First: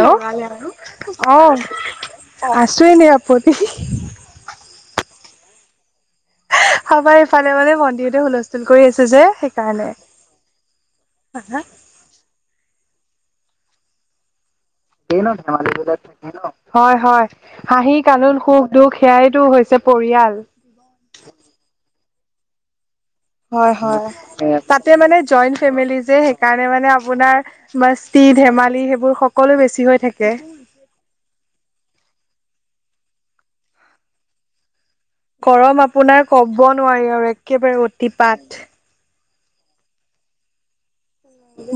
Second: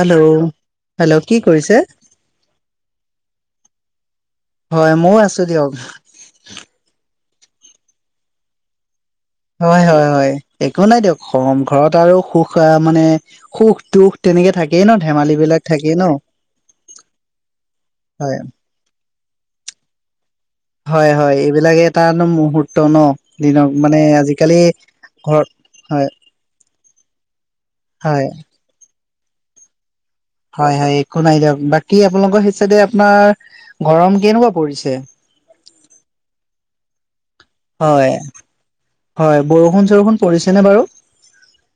Hello hello অ কি অ কৰিছে আছোয়ে ন আপত্তি। হয় ময়ও আছো দিয়ক। আমাৰ ফালে মানে ভন্টিহতে হুলস্থুল কৰি আছে যে সেক। হয়, হয়, হয়, একো নাই দিয়ক কম ঘৰত আৰু সুখ মানে, সুখ-দুখ। তেনেকে থাকেই ন! ন ধেমালি বিলাক থাকেই ধেমালাত থাক ন! হয়, হয়, হাঁহি, হয় কানোন, সুখ। দুখ সেয়াইতো হৈছে পৰিয়াল। হয়, হয়, এইবিলাকে এটা, এটা মুহূৰ্ত ন! দিনক হয়, মানে হয়, আজিকালি তাতে মানে ঘৰত জইন ফেমিলি হয় যে সেই। সেই কাৰণে মানে আপোনাৰ হয় মস্তি, ধেমালি সেইবোৰ সকলো বেছি হৈ থাকে। হয়, হয়, একো নাই দিয়ক। বাকী আপোনালোকৰ সেই সাইডে আপোনাৰ গৰম কেনেকুৱা পৰিছে? গৰম আপোনাৰ ক'ব নোৱাৰি আৰু একেবাৰে হয় অতিপাত। হয়। বৰষুণ - চৰষুণ পৰিছেনে বাৰু।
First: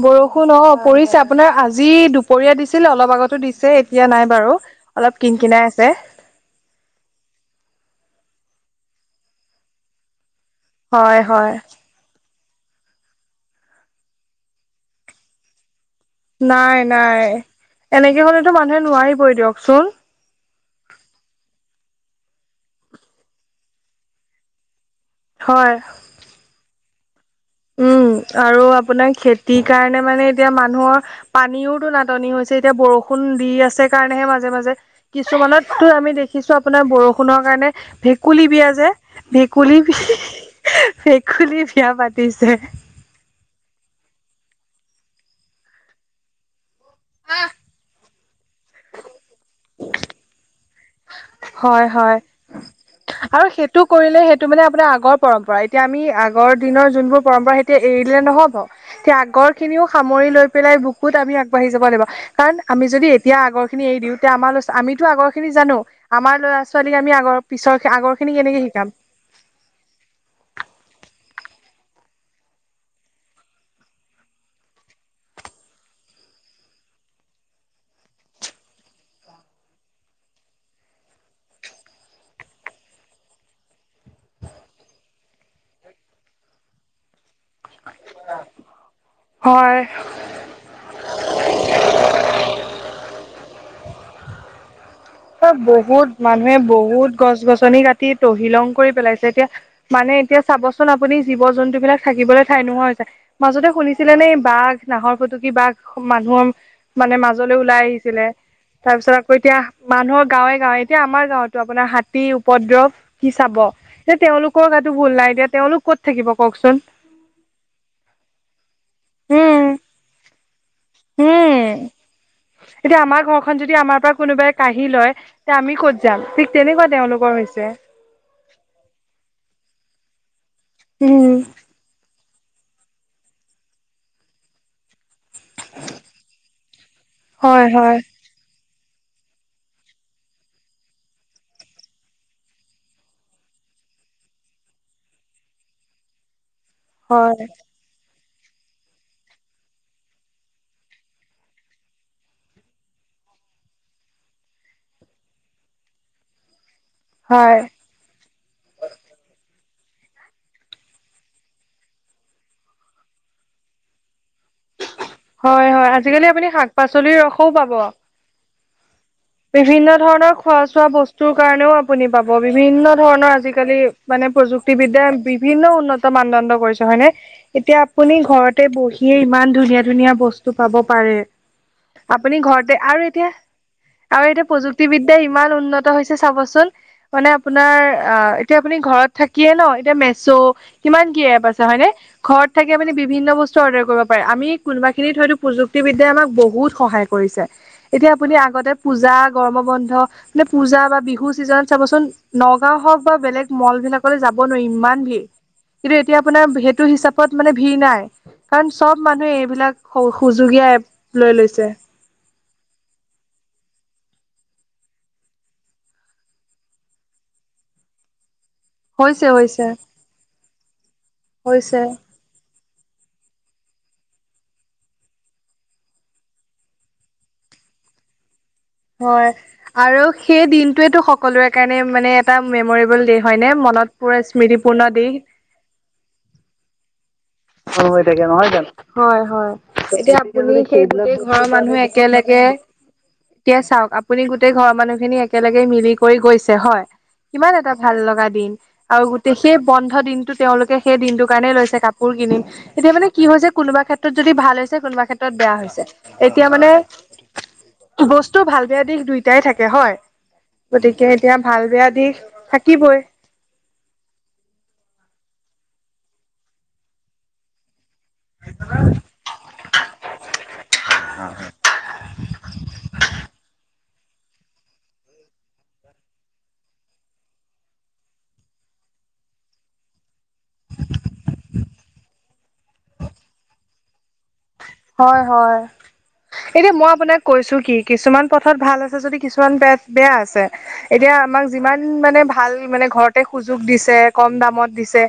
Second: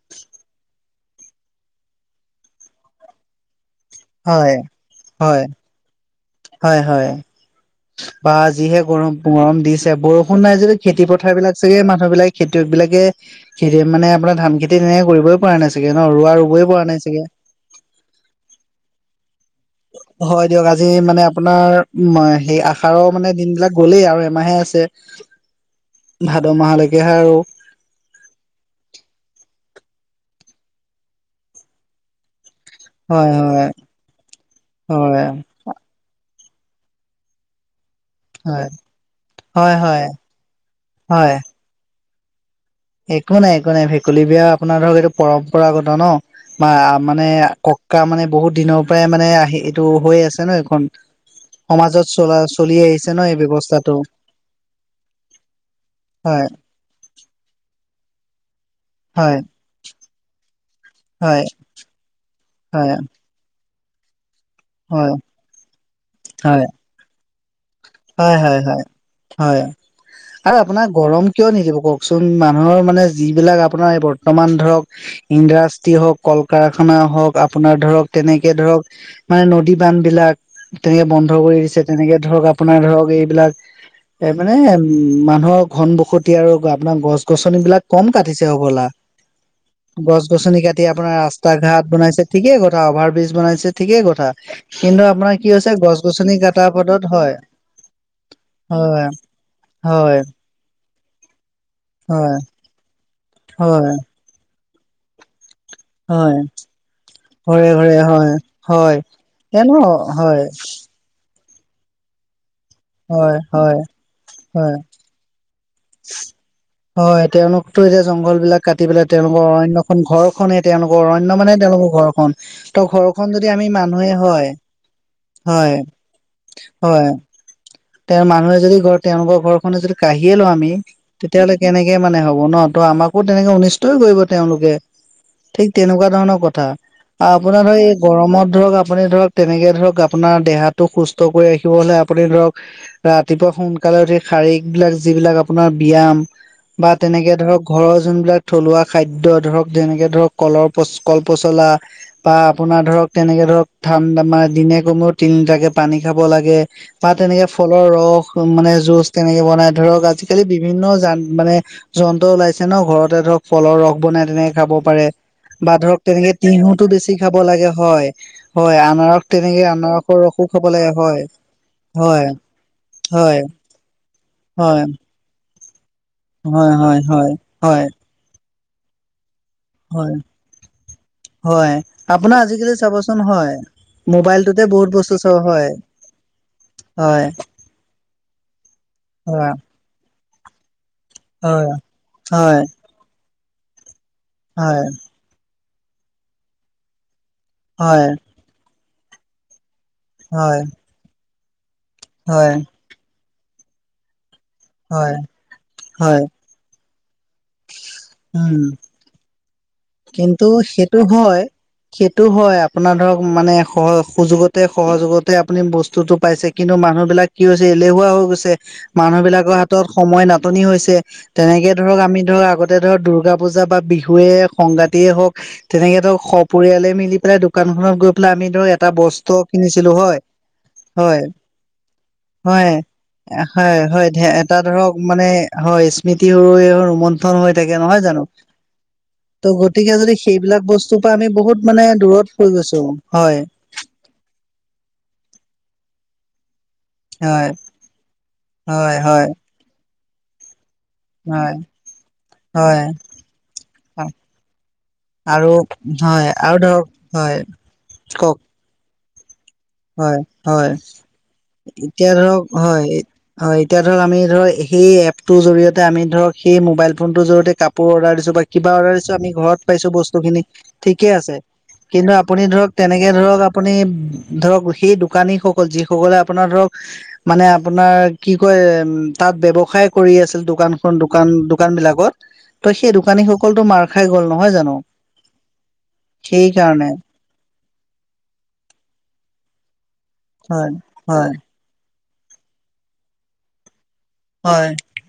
বৰষুণ অঁ পৰিছে, আপোনাৰ আজি দুপৰীয়া দিছিল, অলপ আগতো দিছে। এতিয়া নাই হয় বাৰু, অলপ হয় কিনকিনাই আছে। হয় হয় বা যিহে গৰম গৰম দিছে বৰষুণ নাই যদি খেতি হয় পথাৰ হয় বিলাক চাগে মানুহ বিলাক খেতিয়ক বিলাকে খেতি মানে আপোনাৰ ধান খেতি তেনেকে কৰিবই পৰা না ই চাগে ন ৰোৱা ৰুবই পৰা নাই চাগে। এনেকে হ'লেতো মানুহে নোৱাৰিবই দিয়কচোন। হয় দিয়ক, আজি মানে আপোনাৰ উম সেই আহাৰ মানে দিন বিলাক গ'লেই আৰু এমাহে আছে। [unintelligible] হয়। ভাদ মাহলৈকেহে আৰু। উম, আৰু আপোনাৰ খেতিৰ কাৰণে মানে এতিয়া মানুহৰ পানীওতো নাটনি হৈছে। এতিয়া বৰষুণ হয় দি হয় আছে কাৰণেহে মাজে মাজে, হয় কিছুমানত আৰু আমি দেখিছো আপোনাৰ বৰষুণৰ কাৰণে ভে কুলী হয় বিয়া যে, হয় ভেকুলী বি হয় হয় ভেকুলী বিয়া পাতিছে। একো নাই একো নাই, ভেকুলী বিয়া আপোনাৰ ধৰক এইটো পৰম্পৰাগত ন। বা মানে কক্কা মানে বহুত দিনৰ পৰাই মানে আহি এইটো হৈ আছে ন এইখন। হয় সমাজত হয় চলা চলি আহিছে ন এই আৰু সেইটো ব্যৱস্থাটো কৰিলে সেইটো মানে আপোনাৰ আগৰ পৰম্পৰা। এতিয়া আমি হয় আগৰ দিনৰ যোনবোৰ পৰম্পৰা এতিয়া এৰি দিলে নহব। তেতিয়া হয় আগৰ খিনিও সামৰি লৈ পেলাই বুকুত আমি হয় আগবাঢি যাব লাগিব। কাৰণ আমি হয় যদি এতিয়া আগৰ খিনি এৰি দিওঁ, তেতিয়া আমাৰ লছোৱালী আমিতো হয় আগৰ খিনি জানো। আমাৰ ল'ৰা হয় ছোৱালীক আমি আগৰ পিছৰ আগৰ খিনি হয় কেনেকে হয় হয় শিকাম হয়। আৰু আপোনাক গৰম কিয় নিদিব কওকচোন, মানুহৰ মানে যিবিলাক আপোনাৰ এই বৰ্তমান ধৰক ইণ্ডাষ্ট্ৰি হওক, কল কাৰখানা হওক, আপোনাৰ ধৰক তেনেকে ধৰক মানে নদী বান্ধ বিলাক তেনেকে বন্ধ কৰি দিছে, তেনেকে ধৰক আ পোনাৰ ধৰক এইবিলাক এ মানে মানুহৰ ঘন বসতি আৰু আপোনাৰ গছ গছনিবিলাক কম কাটিছে হ'বলা। হয় গছ গছনি কাটি আপোনাৰ ৰাস্তা ঘাট বনাইছে ঠিকে কথা অভাৰ ব্ৰিজ বনাইছে ঠিকে কথা, কিন্তু আ পোনাৰ কি হৈছে গছ গছনি কাটা পদত হয়। ছনি কাটি টহিলং কৰি হয় পেলাইছে, এতিয়া মানে হয় এতিয়া চাবচোন আপুনি জীৱ জন্তু বিলাক হয় থাকিবলৈ ঠাই নোহোৱা হৈছে। মাজতে হয় শুনিছিলে নে বাঘ নাহৰফুটুকি বাঘ হয় মানুহৰ মানে মাজলৈ ঘৰে ওলাই ঘৰে আহিছিলে। হয় তাৰ হয় পিছত আকৌ এতিয়া জানো মানুহৰ হয় গাঁৱে গাঁৱে এতিয়া আমাৰ গাঁওতো আপোনাৰ হাতী উপদ্ৰৱ কি হয় চাব, হয় এতিয়া তেওঁলোকৰ হয় গাতো ভুল নাই এতিয়া তেওঁলোক ক'ত থাকিব কওকচোন হয়, তেওঁলোকতো এতিয়া জংঘল বিলাক কাটি পেলাই তেওঁলোকৰ উম অৰণ্য ঘৰ খনে তেওঁলোকৰ অৰণ্য মানে উম তেওঁলোকৰ ঘৰখন। ত ঘৰখন যদি আমি মানুহে হয় আহি লয়, তে আমি হয় ক'ত যাম? ঠিক তেনেকুৱা হয় তেওঁলোকৰ হৈছে। তেওঁৰ মানুহে যদি ঘৰ, তেওঁলোকৰ ঘৰখনে যদি কাঢ়িয়ে লওঁ, আমি উম তেতিয়াহ'লে কেনেকে মানে হব ন, ত আমাকো তেনেকে অনিষ্টই কৰিব তেওঁলোকে। ঠিক তেনেকুৱা ধৰণৰ কথা। হয় আপোনাৰ ধৰক, হয় এই গৰমত ধৰক, আপুনি ধৰক তেনেকে ধৰক আপোনাৰ দেহাটো সুস্থ কৰি ৰাখিবলৈ আপুনি ধৰক ৰাতিপুৱা সোনকালে উঠি শাৰীক বিলাক যিবিলাক আপোনাৰ ব্যায়াম বা হয় তেনেকে ধৰক ঘৰৰ যোনবিলাক থলুৱা খাদ্য ধৰক যেনেকে ধৰক কলৰ পচ কল পচলা, বা আপোনাৰ ধৰক তেনেকে ধৰক ঠাণ্ডা মানে দিনে কমেও তিনিলিটাকে পানী খাব লাগে। বা তেনেকে হয় ফলৰ ৰস মানে জুচ তেনেকে বনাই ধৰক আজি আজিকালি বিভিন্ন যান মানে যন্ত্ৰ ওলাইছে ন ঘৰতে ধৰক ফলৰ ৰস বনাই তেনেকে খাব পাৰে হয় বা হয় ধৰক আজিকালি তেনেকে আপুনি শাক তিহুটো বেছি পাচলিৰ খাব ৰসও লাগে পাব হয় হয় আনাৰস তেনেকে বিভিন্ন আনাৰসৰ ধৰণৰ ৰসো খোৱা খাব চোৱা লাগে হয় বস্তুৰ কাৰণেও আপুনি হয় পাব বিভিন্ন ধৰণৰ হয় আজিকালি মানে হয় প্ৰযুক্তিবিদ্যা বিভিন্ন উন্নত মানদণ্ড হয় কৰিছে হয় হয়নে হয় এতিয়া হয় আপুনি ঘৰত। ঘৰতে বহিয়ে ইমান ধুনীয়া হয় ধুনীয়া বস্তু পাব পাৰে হয় আপোনাৰ আপুনি আজিকালি ঘৰতে আৰু চাবচোন এতিয়া হয় আৰু এতিয়া মোবাইলটোতে বহুত বস্তু প্ৰযুক্তিবিদ্যা চোৱা ইমান হয় উন্নত হৈছে চাবচোন। হয় মানে আপোনাৰ অ এতিয়া আপুনি ঘৰত থাকিয়ে হয় ন এই মেশ্বো কিমান কি এপ আছে হয় হয়নে ঘৰত হয় থাকি আপুনি বিভিন্ন বস্তু অডাৰ কৰিব পাৰে। আমি হয় কোনোবা এখিনিত হয়তো প্ৰযুক্তিবিদ্যাই আমাক বহুত সহায় কৰিছে হয় এতিয়া আপুনি আগতে পূজা গৰমৰ বন্ধ মানে হয় পূজা বা বিহু ছিজনত চাবচোন হয় নগাঁও হওক বা বেলেগ মল বিলাকলৈ যাব নোৱাৰি ইমান হয় ভিৰ কিন্তু এতিয়া হয় আপোনাৰ সেইটো হিচাপ ত মানে ভিৰ নাই উম কাৰণ চব মানুহে এইবিলাক সহ কিন্তু সুযোগীয়া সেইটো এপ হয় লৈ লৈছে। সেইটো হয় আপোনাৰ ধৰক মানে সহ সুযোগতে সহযোগতে আপুনি বস্তুতটো পাইছে কিন্তু মানুহ বিলাক কি হৈছে এলেহুৱা হৈ গৈছে। মানুহ হৈছে বিলাকৰ হৈছে হাতত সময় নাটনি হৈছে তেনেকে হৈছে ধৰক আমি ধৰক আগতে এতিয়া ধৰক দুৰ্গা পূজা বা বিহুৱে সংগাতিয়ে হওক তেনেকে ধৰক সপৰিয়ালে মিলি পেলাই দোকানখনত গৈ পেলাই আমি ধৰক এটা হয় বস্ত্ৰ কিনিছিলো আৰু হয় সেই দিনটোৱেটো হয় সকলোৰে কাৰণে মানে এটা হয় মেমৰেবল দে। হয় হয় এটা ধৰক মানে হয় স্মৃতি ৰৈ আৰু ৰুমন্থন হয়। হৈ থাকে নহয় জানো। অ গতিকে যদি এতিয়া আপুনি সেইবিলাক সেই বস্তুৰ পৰা গোটেই আমি ঘৰৰ বহুত মানুহে মানে দূৰত একেলগে হৈ গৈছো হয় এতিয়া চাওক আপুনি গোটেই ঘৰৰ মানুহখিনি একেলগে মিলি কৰি গৈছে হয়। হয় কিমান এটা ভাল লগা দিন হয় আৰু হয় গোটেই সেই বন্ধ দিনটো তেওঁলোকে সেই দিনটো কাৰণেই হয় লৈছে কাপোৰ কিনিম হয় এতিয়া মানে কি হৈছে কোনোবা ক্ষেত্ৰত যদি ভাল হৈছে কোনোবা ক্ষেত্ৰত আৰু বেয়া। হৈছে। হয় এতিয়া মানে আৰু ধৰক হয়। কওক বস্তু ভাল বেয়া দিশ দুই দুইটা থাকে হয় গতিকে এতিয়া ভাল বেয়া এতিয়া দিশ ধৰক হয় থাকিবই। হয় এতিয়া ধৰক আমি ধৰক সেই এপ টোৰ জৰিয়তে আমি ধৰক সেই মোবাইল ফোনটোৰ জৰিয়তে কাপোৰ অৰ্ডাৰ দিছো। বা কিবা অৰ্ডাৰ দিছোঁ আমি ঘৰত পাইছো বস্তু খিনি ঠিকে আছে কিন্তু আপুনি ধৰক তেনেকে ধৰক আপুনি ধৰক সেই দোকানীসকল যিসকলে আপোনাৰ ধৰক। মানে আপোনাৰ কি কয় তাত ব্যৱসায় কৰি আছিল দোকানখন দোকান দোকান বিলাকত। তই সেই দোকানীসকলতো মাৰ খাই গ'ল নহয় জানো হয় হয়। সেই এতিয়া মই কাৰণে। আপোনাক কৈছো কি কিছুমান পথত ভাল আছে যদি কিছুমান ব বেয়া আছে হয় এতিয়া হয় আমাক যিমান মানে ভাল মানে ঘৰতে সুযোগ দিছে কম দামত হয় দিছে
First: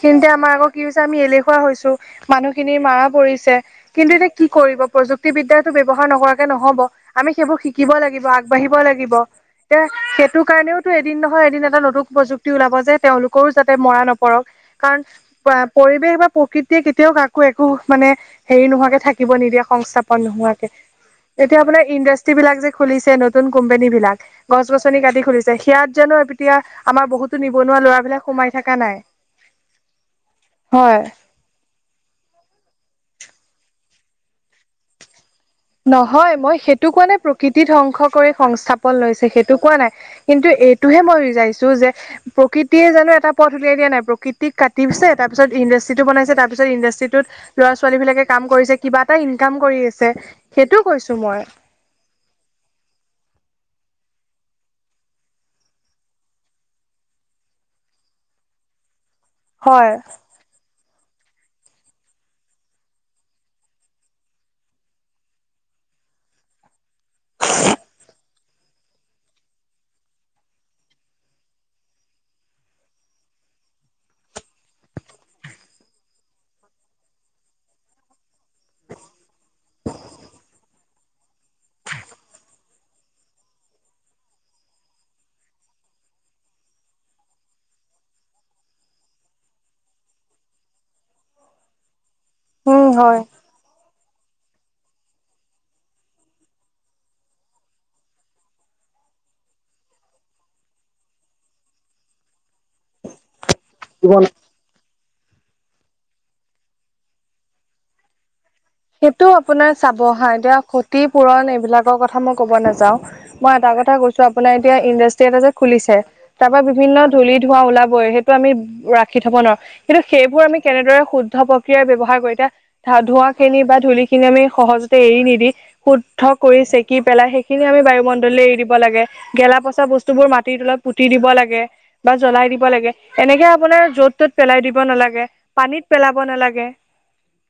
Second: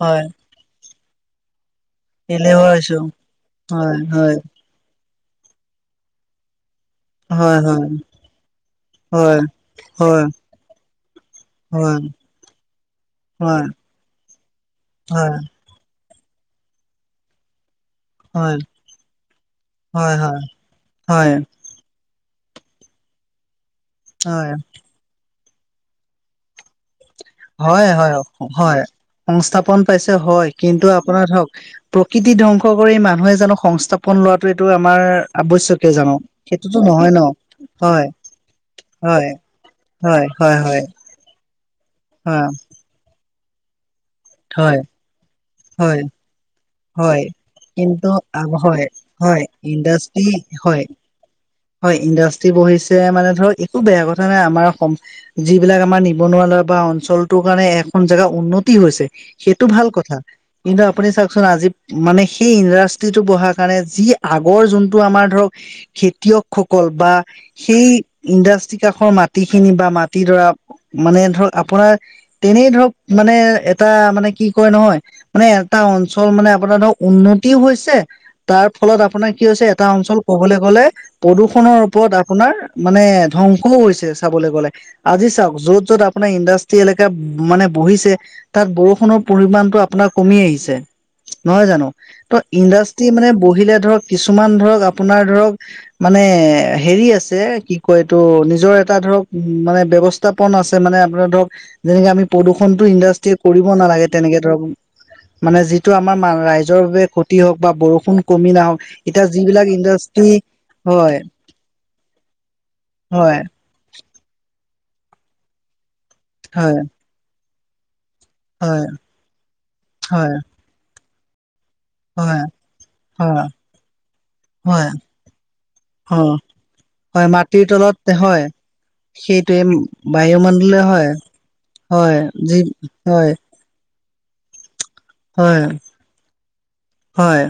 হয় আমাৰ আকৌ কি হৈছে আমি এলেহুৱা হৈছো এলেহুৱা মানুহখিনিৰ হৈছো মৰা পৰিছে। হয় কিন্তু এতিয়া হয় কি কৰিব প্ৰযুক্তিব বিদ্যাটো ব্যৱহাৰ নকৰাকে নহব আমি হয় সেইবোৰ হয় শিকিব লাগিব আগবাঢ়িব লাগিব। হয় এতিয়া হয় সেইটো কাৰণেওতো এদিন নহয় এদিন এটা নতুন প্ৰযুক্তি ওলাব যে তেওঁলোকৰো হয় যাতে মৰা নপৰক। কাৰণ হয় পৰিৱেশ বা প্ৰকৃতিয়ে কেতিয়াও কাকো একো মানে হয় হেৰি নোহোৱাকে থাকিব নিদিয়ে হয় হয় হয় হয় সংস্থাপন নোহোৱাকে এতিয়া আপোনাৰ ইণ্ডাষ্ট্ৰিজ ইণ্ডাষ্ট্ৰিজ বিলাক যে খুলিছে নতুন কোম্পানী বিলাক গছ গছনি কাটি খুলিছে সেয়াত জানো এতিয়া। আমাৰ বহুতো নিবনুৱা হয় হয় ল'ৰাবিলাক হয় সোমাই হয় থাকা নাই। সংস্থাপন পাইছে হয় কিন্তু হয়। আপোনাৰ ধৰক প্ৰকৃতি ধ্বংস কৰি মানুহে জানো সংস্থাপন লোৱাটো এইটো আমাৰ আৱশ্যকীয় জানো নহয় মই সেইটোতো সেইটো কোৱা নহয় নাই ন প্ৰকৃতি হয় ধ্বংস কৰি সংস্থাপন লৈছে হয়, সেইটো কোৱা নাই হয়, কিন্তু হয়, হয়, এইটোহে মই ৰিজাইছো যে, হয়, প্ৰকৃতিয়ে জানো এটা পথ উলিয়াই দিয়া নাই, প্ৰকৃত টি হয়, কাটিছে, তাৰপিছত ইন্দাষ্ট্ৰি হয়, টো বনাইছে তাৰপিছত ইন্দাষ্ট্ৰি হয়। ইন্দাষ্ট্ৰিটোত ল'ৰা ছোৱালী কিন্তু বিলাকে কাম আ- কৰিছে, হয়, কিবা এটা হয় ইনকাম কৰি আছে। ইণ্ডাষ্ট্ৰি হয় সেইটো কৈছো মই হয়, ইণ্ডাষ্ট্ৰি বহিছে মানে ধৰক একো বেয়া কথা নাই, আমাৰ অসম যিবিলাক আমাৰ নিবনুৱা লৰা বা অঞ্চলটো কাৰণে এখন জেগা উন্নতি হৈছে। সেইটো ভাল হয় কথা। কিন্তু আপুনি চাওঁকচোন আজি মানে সেই ইণ্ডাষ্ট্ৰিটো বহা কাৰণে, যি আগৰ যোনটো আমাৰ ধৰক খেতিয়ক সকল বা সেই ইণ্ডাষ্ট্ৰি কাষৰ মাটি খিনি বা মাটিডৰা মানে ধৰক আপোনাৰ তেনেই ধৰক মানে এটা মানে কি কয় নহয়। মানে এটা অঞ্চল মানে আপোনাৰ ধৰক উন্নতিও হৈছে। তাৰ ফলত আপোনাৰ কি হৈছে এটা অঞ্চল ক'বলে গ'লে প্ৰদূষণৰ ওপৰত আপোনাৰ মানে ধ্বংসও হৈছে চাবলে গ'লে। আজি চাওঁক য'ত য'ত আপোনাৰ ইণ্ডাষ্ট্ৰি এলেকা মানে বহিছে, তাত বৰষুণৰ পৰিমানণটো আপোনাৰ কমি আহিছে, নহয় জানো? ত' উম ইণ্ডাষ্ট্ৰি হয় মানে, বহিলে ধৰক, কিছুমান ধৰক আপোনাৰ ধৰক মানে হেৰি আছে, কি কয় এইটো নিজৰ এটা ধৰক উম মানে ব্যৱস্ উত্থাপন আছে মানে আপোনাৰ ধৰক যেনেকে আমি প্ৰদূষণতটো ইণ্ডাষ্ট্ৰীয়ে কৰিব নালাগে, জীৱন তেনেকে ধৰক মানে যিটো আমাৰ মা ৰাইজৰ বাবে ক্ষতি হওঁক বা বৰষুণ কমি নাহক এতিয়া সেইটো যিবিলাক আপোনাৰ চাব হা, ইণ্ডাষ্ট্ৰি এতিয়া ক্ষতি হয় পূৰণ এইবিলাকৰ কথা মই ক'ব নাযাওঁ। হয় মই এটা কথা কৈছো, আপোনাৰ এতিয়া ইণ্ডাষ্ট্ৰি এটা যে খুলিছে, তাৰ পৰা হয়, বিভিন্ন ধূলি ধোৱা ওলাবই সে টো আমি হয়, ৰাখি থব নোৱাও কিন্তু হয়, সেইবোৰ আমি কেনেদৰে শুদ্ধ কিবা ব্যৱহাৰ কৰি হয়, এতিয়া, ধোৱা হয়, খিনি বা ধূলি খিনি আমি হয়, সহজতে এৰি নিদি, শুদ্ধ হয়, কৰি চেকি হয়, পেলাই সেই মাটিৰ সেইখিনি আমি তলত বায়ুমণ্ডল হয়। এৰি দিব লাগে। গেলা, সেইটোৱে পচা বস্তু বোৰ মাটিৰ বায়ুমণ্ডলে তলত পুতি হয়, দিব লাগে। বা হয়, জ্বলাই যি দিব লাগে। হয়, এনেকে আপোনাৰ য'ত ত'ত পেলাই দিব নালাগে, হয়, পানীত পেলাব নালাগে। হয়।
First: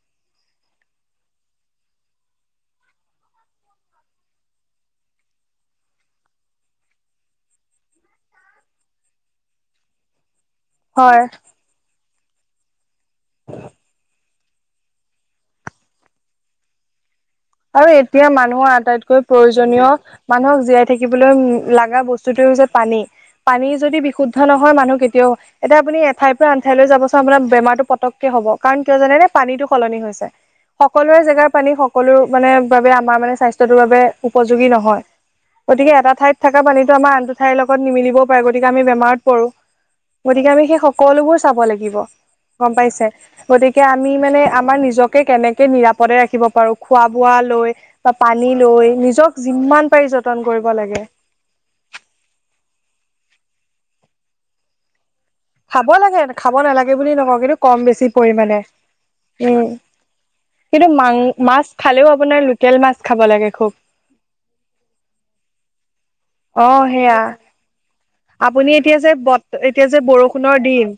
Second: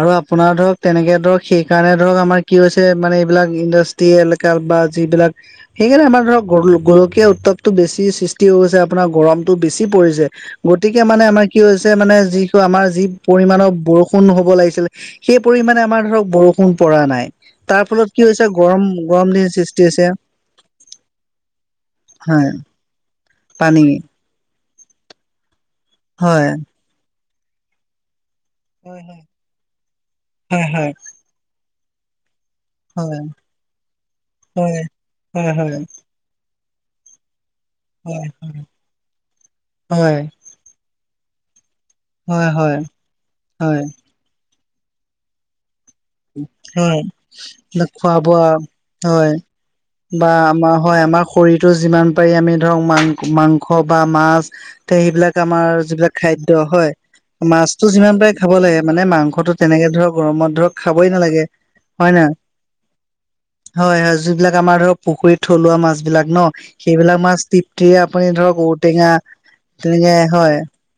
আৰু আপোনাৰ ধৰক তেনেকে ধৰক সেইকাৰণে ধৰক আমাৰ কি হৈছে মানে এইবিলাক ইণ্ডাষ্ টি এলেকা বা যিবিলাক সেইকাৰণে আমাৰ ধৰক গ গোলকীয় উত্তাপটো বেছি সৃষ্টি হৈ গৈছে আপোনাৰ গৰমতটো বেছি পৰিছে গতিকে হয় মানে আমাৰ কি হৈছে মানে যি কো আমাৰ যি পৰিমাণৰ বৰষুণ হ'ব লাগিছিল, সেই পৰিমাণে আমাৰ ধৰক বৰষুণ পৰা নাই। তাৰ আৰু ফলত কি এতিয়া হৈছে মানুহৰ গৰম আটাইতকৈ গৰম দিন সৃষ্টি হৈছে প্ৰয়োজনীয়, মানুহক জীয়াই থাকিবলৈ উম লাগা বস্তুটোৱেই হয় হৈছে পানী। পানী যদি বিশু কথা নহয় মানুহ কেতিয়াও, এতিয়া আপুনি এঠাইৰ হয় পৰা আন ঠাইলৈ যাব চোন আপোনাৰ বেমাৰটো পতককে হ'ব কাৰণ কিয় হয় জানেনে পানীতো সলনি হৈছে, হয় হয় সকলোৰে জেগাৰ পানী সকলোৰ মানে বাবে আমাৰ হয় মানে স্বাস্থ্যটোৰ বাবে উপযোগী হয় নহয়। হয় হয় গতিকে এটা ঠাইত থকা পানীটো আমাৰ আন ঠাইৰ লগত হয় হয় নিমিলিবও পাৰে হয় গতিকে আমি বেমাৰত পৰো। হয় গতিকে আমি সেই সকলোবোৰ চাব লাগিব। গ'ম হয় হয় পাইছে? গতিকে হয় আমি মানে আমাৰ নিজকে কেনেকে নিৰাপদে ৰাখিব পাৰো হয় খোৱা বোৱা লৈ, খোৱা বা বোৱা পানী লৈ, হয় নিজক যিমান পাৰি যতন কৰিব লাগে। শৰীৰটোৰ যিমান পাৰি আমি ধৰক মাং মাংস বা মাছ তে সেইবিলাক আমাৰ খাব যিবিলাক লাগে খাব খাদ্য নালাগে হয় বুলি নকওঁ কিন্তু কম মাছতো বেছি যিমান পাৰে খাব পৰিমাণে লাগে মানে মাংসটো উম তেনেকে ধৰক গৰম ধৰক কিন্তু খাবই মাং নালাগে মাছ হয় খালেও, না আপোনাৰ লোকেল মাছ খাব লাগে খুব। হয় হয় যিবিলাক আমাৰ ধৰক পুখুৰীত থলুৱা মাছ বিলাক ন, অ সেইবিলাক সেয়া মাছ তৃপ্তিৰে আপুনি ধৰক এতিয়া ঔটেঙা, যে বত এতিয়া যে তেনেকে বৰষুণৰ হয়? দিন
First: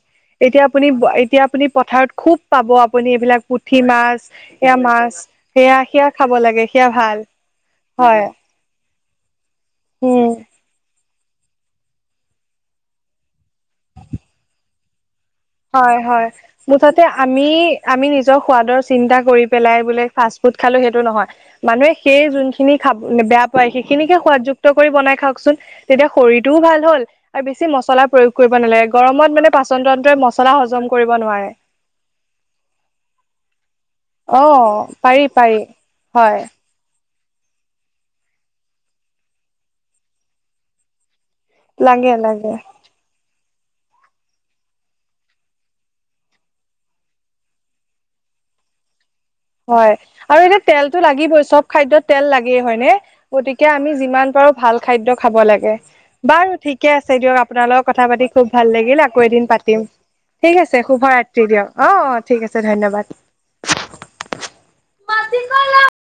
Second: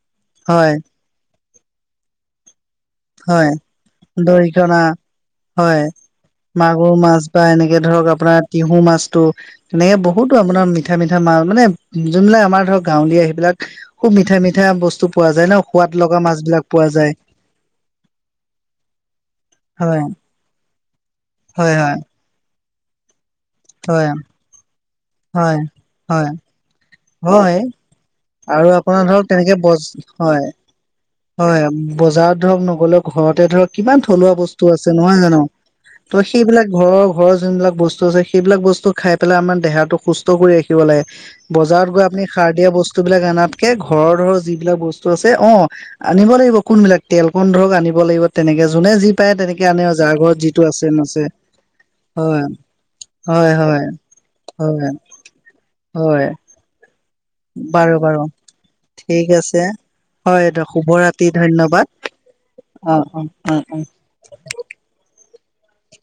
এতিয়া হয় আপুনি, এতিয়া আপুনি পথাৰত খুব পাব আপুনি এইবিলাক হয় পুঠি মাছ, সেয়া দৰিকণা মাছ, সেয়া, হয় সেয়া খাব লাগে, সেয়া মাগুৰ মাছ ভাল বা এনেকে ধৰক হয় আপোনাৰ তিহু মাছটো, তেনেকে উম বহুতো আপোনাৰ মিঠা মিঠ মিঠা মাল মানে জোনবিলাক আমাৰ ধৰক গাঁৱলীয়া, সেইবিলাক খুব মিঠা মিঠা বস্তু পোৱা যায় ন সোৱাদ হয়, লগা হয়। মাছ বিলাক পোৱা মুঠতে যায় আম মি, আমি নিজৰ সোৱাদৰ চিন্তা কৰি পেলাই বোলে হয় ফাষ্ট ফুড খালো সেইটো নহয় হয় মানে হয় সেই জোনখিনি খাব বেয়া পায়, হয় সেইখিনিকে সোৱাদযুক্ত কৰি বনাই খাওকচোন, হয় তেতিয়া হয় শৰীৰটোও ভাল হ'ল, আৰু হয় বেছি মছলা প্ৰয়োগ কৰিব আৰু নালাগে। আপোনাৰ ধৰক গৰমত মানে তেনেকে পাচন তন্ত্ৰই মছলা হজম কৰিব নোৱাৰে এ, বজাৰত ধৰক ন হ'লেও ঘৰতে ধৰক কিমান থলুৱা অ বস্তু আছে নহয় পাৰি জানো? পাৰি ত' হয় সেইবিলাক ঘৰৰ, ঘৰৰ জোনবিলাক বস্তু আছে, সেইবিলাক বস্তু খাই পেলাই আমাৰ দেহাটো সুস্থ কৰি ৰাখিব লাগে বজাৰত গৈ লাগে আপুনি সাৰ লাগে দিয়া বস্তু বিলাক আনাতকে ঘৰৰ ধৰক যিবিলাক বস্তু আছে, অ' আনিব লাগিব কোনবিলাক, তেল কন ধৰক আনিব লাগিব তেনেকে জোনে যি পায় তেনেকে আনে হয়, যাৰ ঘৰত আৰু এতিয়া যিটো আছে তেলটো নাছে লাগিবই, চব খাদ্যত তেল লাগেই হয় নে হয় গতিকে হয় আমি যিমান পাৰো ভাল হয় খাদ্য খাব লাগে, হয় বাৰু ঠিক কে আছে দিয়ক, আপোনাৰ লগত বাৰু কথা বাৰু পাতি খুব ভাল লাগিল, আকৌ ঠিক এদিন আছে পাতিম। হয় ঠিক আছে শুভ শুভৰাতি ৰাত্ৰি দিয়ক। অ', অ, ঠিক আছে ধন্যবাদ। উম, উম মাটি কলহ